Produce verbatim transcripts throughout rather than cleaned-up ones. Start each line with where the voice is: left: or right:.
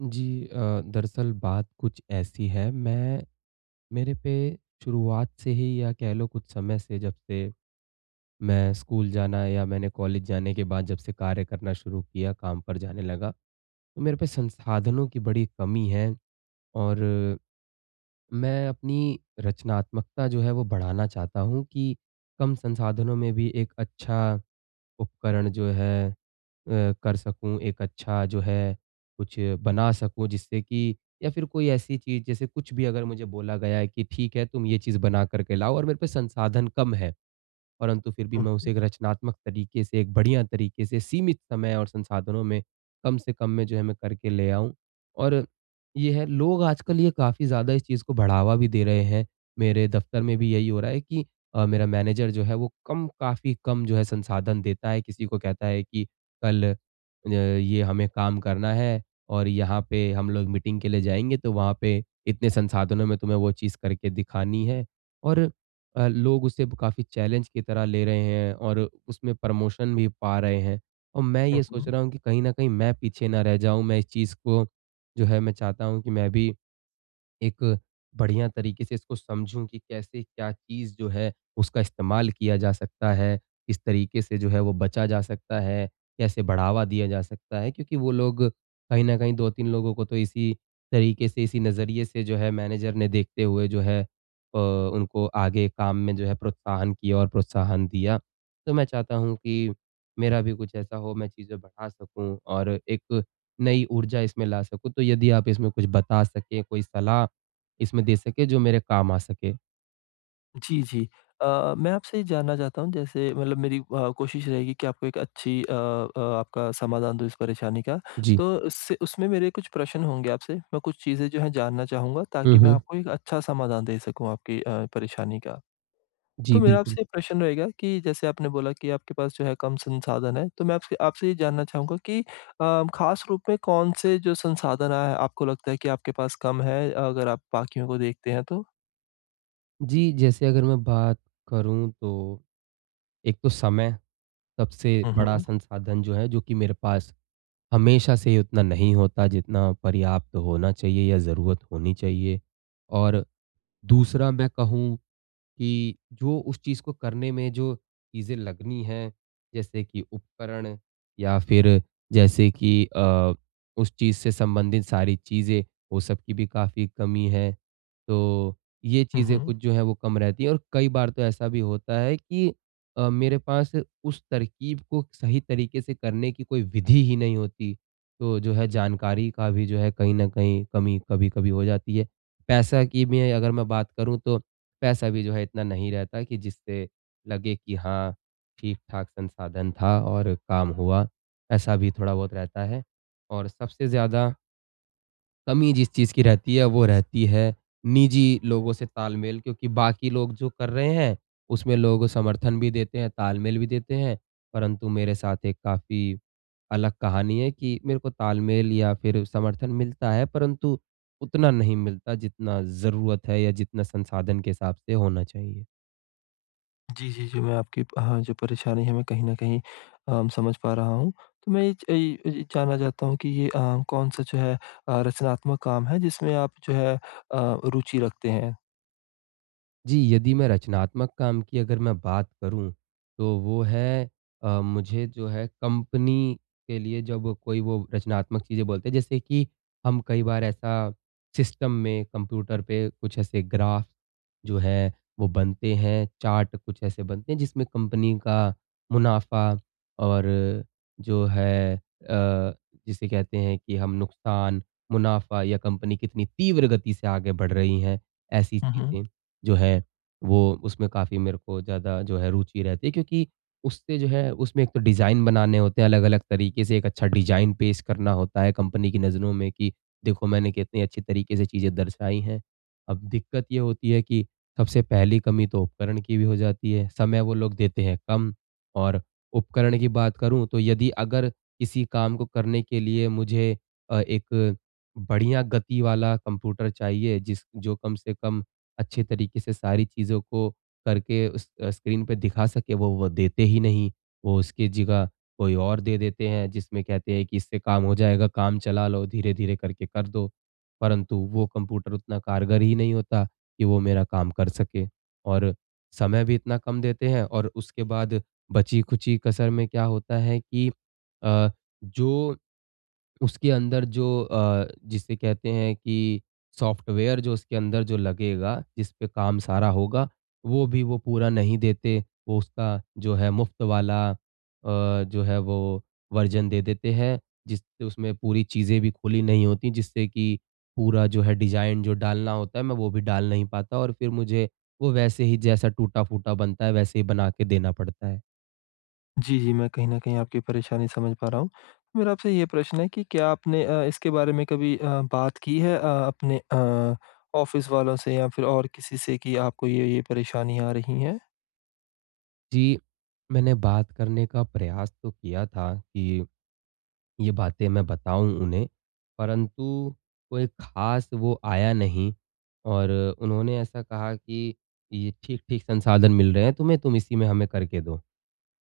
right: जी, अ, दरअसल बात कुछ ऐसी है, मैं मेरे पे शुरुआत से ही या कह लो कुछ समय से जब से मैं स्कूल जाना या मैंने कॉलेज जाने के बाद जब से कार्य करना शुरू किया, काम पर जाने लगा। तो मेरे पे संसाधनों की बड़ी कमी है और मैं अपनी रचनात्मकता जो है वो बढ़ाना चाहता हूँ, कि कम संसाधनों में भी एक अच्छा उपकरण जो है अ, कर सकूँ, एक अच्छा जो है कुछ बना सकूँ जिससे कि या फिर कोई ऐसी चीज़ जैसे कुछ भी अगर मुझे बोला गया है कि ठीक है तुम ये चीज़ बना करके लाओ और मेरे पे संसाधन कम हैं, परंतु फिर भी
left: उ,
right: मैं
left: हुँ।
right: उसे एक रचनात्मक तरीके से, एक बढ़िया तरीके से, सीमित समय और संसाधनों में कम से कम में जो है मैं करके ले आऊँ। और ये है, लोग आजकल ये काफ़ी ज़्यादा इस चीज़ को बढ़ावा भी दे रहें हैं। मेरे दफ्तर में भी यहीं हो रहा है कि अ, मेरा मैनेजर जो है वो कम काफ़ी कम जो है संसाधन देता है, किसी को कहता है कि कल अ, ये हमें काम करना है और यहाँ पे हम लोग मीटिंग के लिए जाएँगे तो वहाँ पे इतने संसाधनों में तुम्हें वो चीज़ करके दिखानी हैं। और अ, लोग उसे काफ़ी चैलेंज की तरह ले रहे हैं और उसमें प्रमोशन भी पा रहें हैं। और मैं
left: हुँ,
right: ये सोच
left: हुँ।
right: रहा हूँ कि कहीं न कहीं मैं पीछे ना रह जाऊँ, मैं इस चीज़ को जो है मैं चाहता हूँ कि मैं भी एक बढ़िया तरीके से इसको समझूँ कि कैसे क्या चीज़ जो है उसका इस्तेमाल किया जा सकता है। किस तरीके से जो है वो बचा जा सकता है, कैसे बढ़ावा दिया जा सकता है, क्योंकि वो लोग कहीं न कहीं दो तीन लोगों को तो इसी तरीके से, इसी नज़रिए से जो है मैनेजर ने देखते हुए जो है अ, उनको आगे काम में जो है प्रोत्साहन किया और प्रोत्साहन दिया। तो मैं चाहता हूँ कि मेरा भी कुछ ऐसा हो, मैं चीज़ें बढ़ा सकूँ और एक नई ऊर्जा इसमें ला सकूँ। तो यदि आप इसमें कुछ बता सकें, कोई सलाह इसमें दे सकें जो मेरे काम आ सके।
left: जी, जी। अ, मैं आपसे ये जानना चाहता हूँ जैसे मतलब मेरी व कोशिश रहेगी कि आपको एक अच्छी अ अ, आपका समाधान दूँ इस परेशानी का
right: जी।
left: तो उससे उसमें मेरे कुछ प्रश्न होंगे आपसे, मैं कुछ चीज़ें जो है जानना चाहूँगा
right: हुँ,
left: ताकि मैं
right: हुँ।
left: आपको एक अच्छा समाधान दे सकूँ आपकी अ, परेशानी का।
right: जी,
left: तो मेरा
right: बिल्कुल।
left: आपसे ये प्रश्न रहेगा कि जैसे आपने बोला कि आपके पास जो है कम संसाधन है, तो मैं आपसे आपसे ये जानना चाहूँगा कि अ, ख़ास रूप में कौन-से जो संसाधन आए हैं आपको लगता है कि आपके पास कम है, अगर आप बाकियों को देखते हैं तो?
right: जी, जैसे अगर मैं बात करूँ तो, एक तो समय सबसे
left: हुँ,
right: बड़ा
left: हुँ।
right: संसाधन जो है, जो कि मेरे पास हमेशा से ही उतना नहीं होता जितना पर्याप्त होना चाहिए या ज़रूरत होनी चाहिए। और दूसरा मैं कहूँ कि जो उस चीज़ को करने में जो चीज़ें लगनी है, जैसे कि उपकरण या फिर जैसे कि अ, उस चीज़ से संबंधित सारी चीज़ें वो सबकी भी काफ़ी कमी है, तो ये
left: हुँ,
right: चीज़ें
left: हुँ।
right: कुछ जो हैं वो कम रहती है। और कई बार तो ऐसा भी होता है कि अ, मेरे पास उस तरक़ीब को सही तरीक़े से करने की कोई विधि ही नहीं होती, तो जो है जानकारी का भी जो है कहीं न कहीं कमी कभी-कभी हो जाती है। पैसा की भी अगर मैं बात करूँ तो पैसा भी जो है इतना नहीं रहता कि जिससे लगे कि हाँ, ठीक-ठाक संसाधन था और काम हुआ, ऐसा भी थोड़ा-बहुत रहता है। और सबसे ज़्यादा कमी जिस चीज़ की रहती है वो रहती है निजी लोगों से तालमेल क्योंकि बाकी लोग जो कर रहे हैं, उसमें लोग समर्थन भी देते हैं, तालमेल भी देते हैं परंतु मेरे साथ एक काफ़ी अलग कहानी है कि, मेरे को तालमेल या फिर समर्थन मिलता है, परंतु उतना नहीं मिलता जितना ज़रूरत है या जितना संसाधन के हिसाब से होना चाहिए।
left: जी, जी, जी मैं आपकी अ, हाँ जो परेशानी है मैं कहीं न कहीं अम, समझ पा रहा हूँ। तो मैं ये च ये, ये जानना चाहता हूँ कि ये अ, कौन-सा जो है अ, रचनात्मक काम है जिसमें आप जो है अ, रुचि रखते हैं?
right: जी, यदि मैं रचनात्मक काम की अगर मैं बात करूँ, तो वो है अ, मुझे जो है कंपनी के लिए जब कोई वो रचनात्मक चीज़ें बोलते हैं, जैसे कि हम कई बार ऐसा सिस्टम में, कंप्यूटर पे कुछ ऐसे ग्राफ, जो है, वो बनते हैं, चार्ट कुछ ऐसे बनते हैं जिसमें कंपनी का मुनाफ़ा और जो है अ, जिसे कहते हैं कि हम नुकसान, मुनाफ़ा या कंपनी कितनी तीव्र गति से आगे बढ़ रही है, ऐसी
left: हुँ, हुँ।
right: चीज़ें जो है वो उसमें काफ़ी मेरे को ज़्यादा जो है रुचि रहती है। क्योंकि उससे जो है उसमें एक तो डिज़ाइन बनाने होते हैं, अलग-अलग तरीके से एक अच्छा डिज़ाइन पेश करना होता है कंपनी की नज़रों में कि देखो मैंने कितनी अच्छी तरीके से चीज़ें दर्शाई हैं। अब दिक्कत ये होती है कि सबसे पहली कमी तो उपकरण की भी हो जाती है, समय वो लोग देते हैं कम और उपकरण की बात करूँ तो यदि अगर किसी काम को करने के लिए मुझे अ, एक बढ़िया गति वाला कंप्यूटर चाहिए जिस जो कम से कम अच्छे तरीके से सारी चीज़ों को करके उस स्क्रीन पे दिखा सके वो, वो देते ही नहीं। वो उसकी जगह कोई और दे देते हैं जिसमें कहते हैं कि इससे काम हो जाएगा, काम चला लो, धीरे-धीरे करके कर दो, परंतु वो कंप्यूटर उतना कारगर ही नहीं होता कि वो मेरा काम कर सके। और समय भी इतना कम देते हैं और उसके बाद बची-खुची कसर में क्या होता है कि अ, जो, उसके अंदर जो अ, जिसे कहते हैं कि सॉफ्टवेयर जो उसके अंदर जो लगेगा, जिसपे काम सारा होगा, वो भी वो पूरा नहीं देते, वो उसका जो है मुफ़्त वाला अ, जो है वो वर्ज़न दे देते हैं। जिस उसमें पूरी चीज़ें भी खुली नहीं होती जिससे कि पूरा जो है डिज़ाइन जो डालना होता है, मैं वो भी डाल नहीं पाता और फिर मुझे वो वैसे ही जैसा टूटा-फूटा बनता है वैसे ही बना के देना पड़ता है।
left: जी, जी। मैं कहीं न कहीं आपकी परेशानी समझ पा रहा हूँ। मेरा आपसे ये प्रश्न है, कि क्या आपने अ, इसके बारे में कभी अ, बात की है? अ, अपने अ, ऑफ़िस वालों से या फिर और किसी से कि आपको ये, ये परेशानी आ रही है?
right: जी। मैंने बात करने का प्रयास तो किया था कि, ये बातें मैं बताऊँ उन्हें, परंतु कोई ख़ास वो आया नहीं और उन्होंने ऐसा कहा कि, "ये ठीक-ठीक संसाधन मिल रहे हैं तुम्हें, तुम इसी में हमें करके दो।"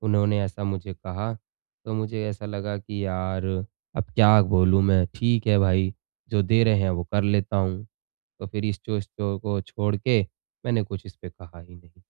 right: उन्होंने ऐसा मुझे कहा, तो मुझे ऐसा लगा कि यार अब क्या बोलूँ मैं, ठीक है भाई, जो दे रहे हैं वो कर लेता हूँ। तो फिर इस स्टोर को छोड़ के मैंने कुछ इसपे कहा ही नहीं।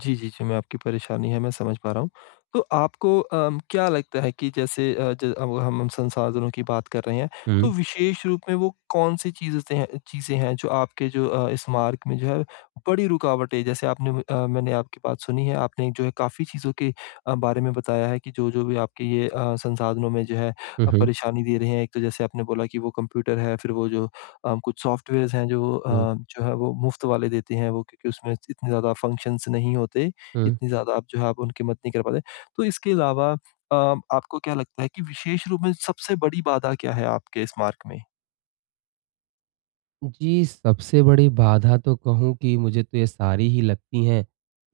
left: जी, जी, जी। मैं आपकी परेशानी है मैं समझ पा रहा हूँ, तो आपको अ, क्या लगता है कि जैसे आज अब हम उन संसाधनों की बात कर रहे हैं। तो
right: हुँ।
left: विशेष रूप में वो कौन-सी चीज़ स चीज़ें हैं जो आपके अ, जो इस मार्ग में जो है बड़ी रुकावटें, जैसे आपने अ, मैंने आपकी बात सुनी है, आपने जो है काफ़ी चीज़ों के अ, बारे में बताया है कि जो-जो भी आपके ये अ, संसाधनों में जो है
right: हुँ,
left: अ,
right: हुँ।
left: परेशानी दे रहे हैं। एक तो जैसे आपने बोला कि वो कंप्यूटर है, फिर वो जो अ, कुछ सॉफ्टवेयर्स हैं जो अ,
right: हुँ।
left: जो है वो मुफ़्त वाले देते हैं वो क्योंकि उसमें इतने ज़्यादा फंक्शन्स नहीं होते,
right: हुँ।
left: इतनी ज़्यादा आप जो है, आप उनकी मत नहीं कर पाते। तो इसके अलावा अ, आपको क्या लगता है कि विशेष रूप में सबसे बड़ी बाधा क्या है, आपके इस मार्ग में?
right: जी, सबसे बड़ी बाधा तो कहूँ कि मुझे तो ये सारी ही लगती हैं,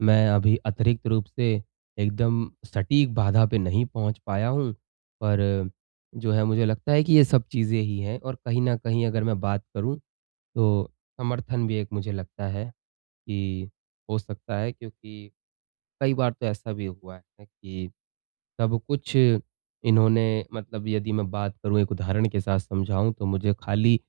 right: मैं अभी अतिरिक्त रूप से एकदम सटीक बाधा पे नहीं पहुँच पाया हूँ, पर जो है मुझे लगता है कि ये सब चीज़ें ही हैं और कहीं न कहीं अगर मैं बात करूँ तो समर्थन भी एक मुझे लगता है कि, हो सकता है। क्योंकि कई बार तो ऐसा भी हुआ है कि सब कुछ इन्होंने मतलब यदि मैं बात करूँ एक उदाहरण के साथ समझाऊँ तो मुझे खाली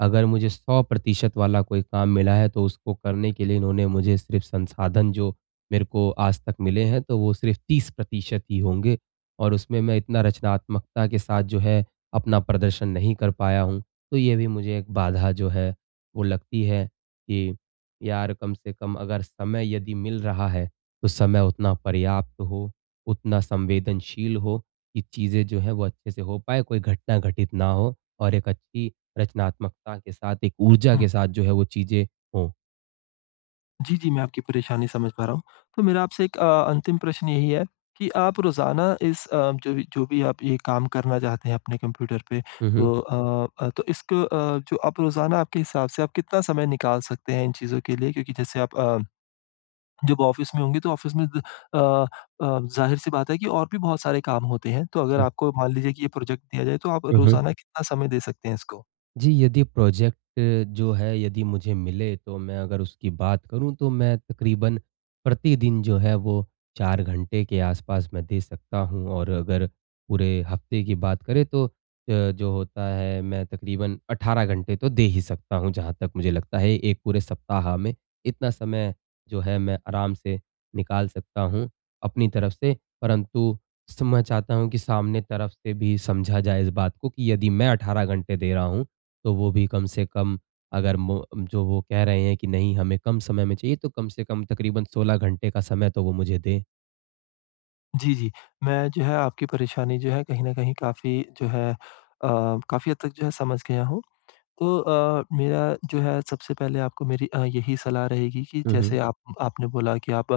right: अगर मुझे सौ प्रतिशत वाला कोई काम मिला है तो उसको करने के लिए इन्होंने मुझे सिर्फ़ संसाधन जो मेरे को आज तक मिले हैं, तो वो सिर्फ़ तीस प्रतिशत ही होंगे और उसमें मैं इतना रचनात्मकता के साथ जो है अपना प्रदर्शन नहीं कर पाया हूँ। तो ये भी मुझे एक बाधा जो है वो लगती है कि, यार कम से कम अगर समय यदि मिल रहा है, तो समय उतना पर्याप्त हो, उतना संवेदनशील हो, ये चीज़ें जो हैं वो अच्छे से हो पाएँ, कोई घटना घटित ना हो और एक अच्छी रचनात्मकता के साथ एक ऊर्जा
left: हुँ।
right: के साथ जो है, वो चीज़ें हों।
left: जी, जी, मैं आपकी परेशानी समझ पा रहा हूँ। तो मेरा आपसे एक अ, अंतिम प्रश्न यही है कि आप रोज़ाना इस अ, जो भी जो भी आप ये काम करना चाहते हैं अपने कंप्यूटर पे,
right: हुँ, हुँ।
left: तो अ अ, तो इसक अ, जो आप रोज़ाना आपके हिसाब से आप कितना समय निकाल सकते हैं इन चीज़ों के लिए? क्योंकि जैसे आप अ, जब ऑफ़िस में होंगे, तो ऑफ़िस में द अ अ, जाहिर-सी बात है कि और भी बहुत सारे काम होते हैं। तो अगर
right: जी।
left: आपको, मान लीजिए कि ये प्रोजेक्ट दिया जाए, तो आप
right: हुँ, हुँ।
left: रोज़ाना कितना समय दे सकते हैं इसको?
right: जी, यदि प्रोजेक्ट जो है, यदि मुझे मिले, तो मैं अगर उसकी बात करूँ, तो मैं तकरीबन प्रतिदिन जो है, वो चार घंटे के आसपास मैं दे सकता हूँ और अगर पूरे हफ़्ते की बात करें, तो अ, जो होता है, मैं तकरीबन अठारह घंटे तो दे ही सकता हूँ। जहाँ तक मुझे लगता है, एक पूरे सप्ताह में इतना समय जो है, मैं आराम से निकाल सकता हूँ, अपनी तरफ से। परंतु सर, मैं चाहता हूँ कि सामने तरफ से भी समझा जाए इस बात को कि यदि मैं अठारह घंटे दे रहा हूँ, तो वो भी कम से कम, अगर मो जो वो कह रहे हैं कि, "नहीं, हमें कम समय में चाहिए।" तो कम से कम तकरीबन सोलह घंटे का समय तो वो मुझे दें।
left: जी, जी। मैं जो है, आपकी परेशानी जो है, कहीं न कहीं काफ़ी जो है अ, काफ़ी हद तक जो है, समझ गया हूँ। तो अ, मेरा जो है, सबसे पहले आपको मेरी अ, यही सलाह रहेगी कि
right: हुँ, हुँ।
left: जैसे आप आपने बोला कि आप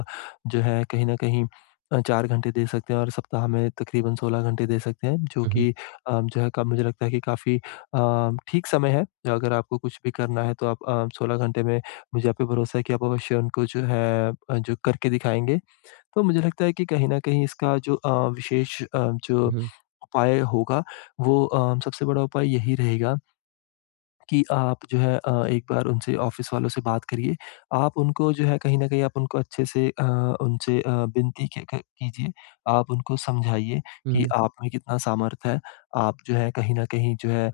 left: जो है, कहीं न कहीं अ, चार घंटे दे सकते हैं और सप्ताह में तकरीबन सोलह घंटे दे सकते हैं, जो
right: हुँ, हुँ।
left: कि अ, जो है क मुझे लगता है कि काफ़ी अ, ठीक समय है। अगर आपको कुछ भी करना है, तो आप अ, सोलह घंटे में मुझे आप पे भरोसा है कि आप अवश्य उनको जो है अ, जो करके दिखाएँगे। तो मुझे लगता है कि कहीं न कहीं, इसका जो अ, विशेष अ, जो
right: हुँ, हुँ।
left: उपाय होगा, वो अ, सबसे बड़ा उपाय यही रहेगा कि आप जो है अ, एक बार उनसे ऑफ़िस वालों से बात करिए। आप उनको, जो है, कहीं न कहीं आप उनको अच्छे-से अ, उनसे अ, विनती के क कीजिये। आप उनको समझाइए
right: हुँ,
left: कि
right: हुँ।
left: आप में कितना सामर्थ है। आप जो है, कहीं न कहीं जो है,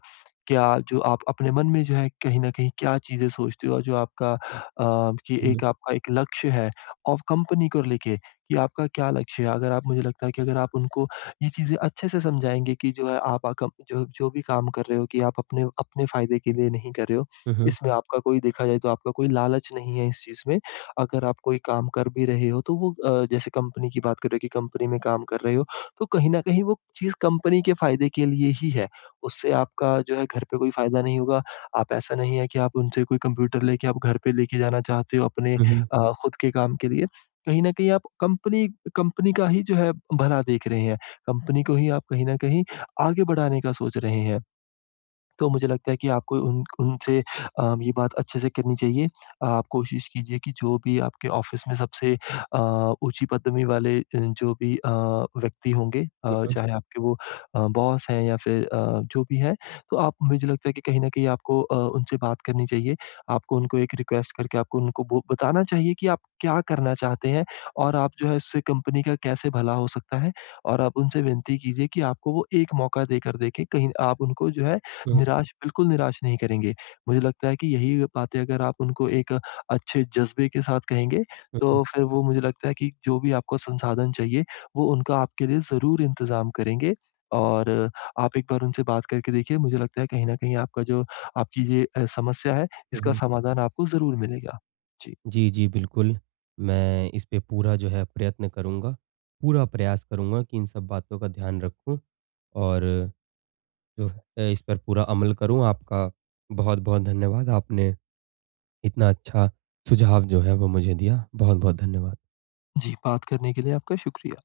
left: क्या जो आप अपने मन में, जो है, कहीं न कहीं क्या चीज़ें सोचते हो और जो आपका अ, कि
right: हुँ, हुँ।
left: एक आपका एक लक्ष्य है और कंपनी को लेके कि आपका क्या लक्ष्य है? अगर आप, मुझे लगता है कि अगर आप उनको ये चीज़ें अच्छे से समझाएँगे कि जो है, आप आ कम जो जो भी काम कर रहे हो कि आप अपने अपने फ़ायदे के लिए नहीं कर रहे हो।
right: हुँ, हुँ।
left: इसमें आपका कोई, देखा जाए, तो आपका कोई लालच नहीं है इस चीज़ में। अगर आप कोई काम कर भी रहे हो, तो वो अ, जैसे कंपनी की बात कर रहे हो कि कंपनी में काम कर रहे हो, तो कहीं न कहीं वो चीज़ कंपनी के फ़ायदे के लिए ही है। उससे आपका जो है, घर पे कोई फ़ायदा नहीं होगा। आप ऐसा नहीं है कि आप उनसे कोई कंप्यूटर लेके आप घर पे लेके जाना चाहते हो, अपने
right: हुँ, हुँ।
left: अ, खुद के काम के लिए। कहीं न कहीं आप कंपनी कंपनी का ही जो है, भला देख रहे हैं। कंपनी को ही आप कहीं न कहीं आगे बढ़ाने का सोच रहे हैं। तो मुझे लगता है कि आपको उन्क उनसे अ, ये बात अच्छे-से करनी चाहिए। आप कोशिश कीजिए कि जो भी आपके ऑफ़िस में सबसे अ, ऊँची पदवी वाले अ, जो भी अ, व्यक्ति होंगे
right: हुँ,
left: अ,
right: हुँ।
left: चाहे आपके वो अ, बॉस हैं या फिर अ, जो भी हैं। तो आप मुझे लगता है कि कहीं न कहीं आपको अ, उनसे बात करनी चाहिए। आपको उनको एक रिक्वेस्ट करके आपको उनको बो बताना चाहिए कि आप क्या करना चाहते हैं और आप जो है, उससे कंपनी का कैसे भला हो सकता है और आप उनसे विनती कीजिए कि आपको वो एक मौका देकर देखें, कहीं आप उनको जो है,
right: हुँ, हुँ
left: निराश बिल्कुल निराश नहीं करेंगे। मुझे लगता है कि यही बातें अगर आप उनको एक अच्छे जज़्बे के साथ कहेंगे,
right: हुँ, हुँ।
left: तो फिर वो, मुझे लगता है कि जो भी आपको संसाधन चाहिए, वो उनका आपके लिए ज़रूर इंतज़ाम करेंगे और आप एक बार उनसे बात करके देखिए, मुझे लगता है, कहीं न कहीं आपका जो, आपकी ये अ, समस्या है,
right: हुँ,
left: इसका
right: हुँ।
left: समाधान आपको ज़रूर मिलेगा। जी।
right: जी, जी, बिल्कुल। मैं इसपे पूरा जो है, प्रयत्न करूँगा, पूरा प्रयास करूँगा कि इन सब बातों का ध्यान रखूँ और अ अ, इस पर पूरा अमल करूँ। आपका बहुत-बहुत धन्यवाद, आपने इतना अच्छा सुझाव जो है, वो मुझे दिया। बहुत-बहुत धन्यवाद।
left: जी, बात करने के लिए आपका शुक्रिया।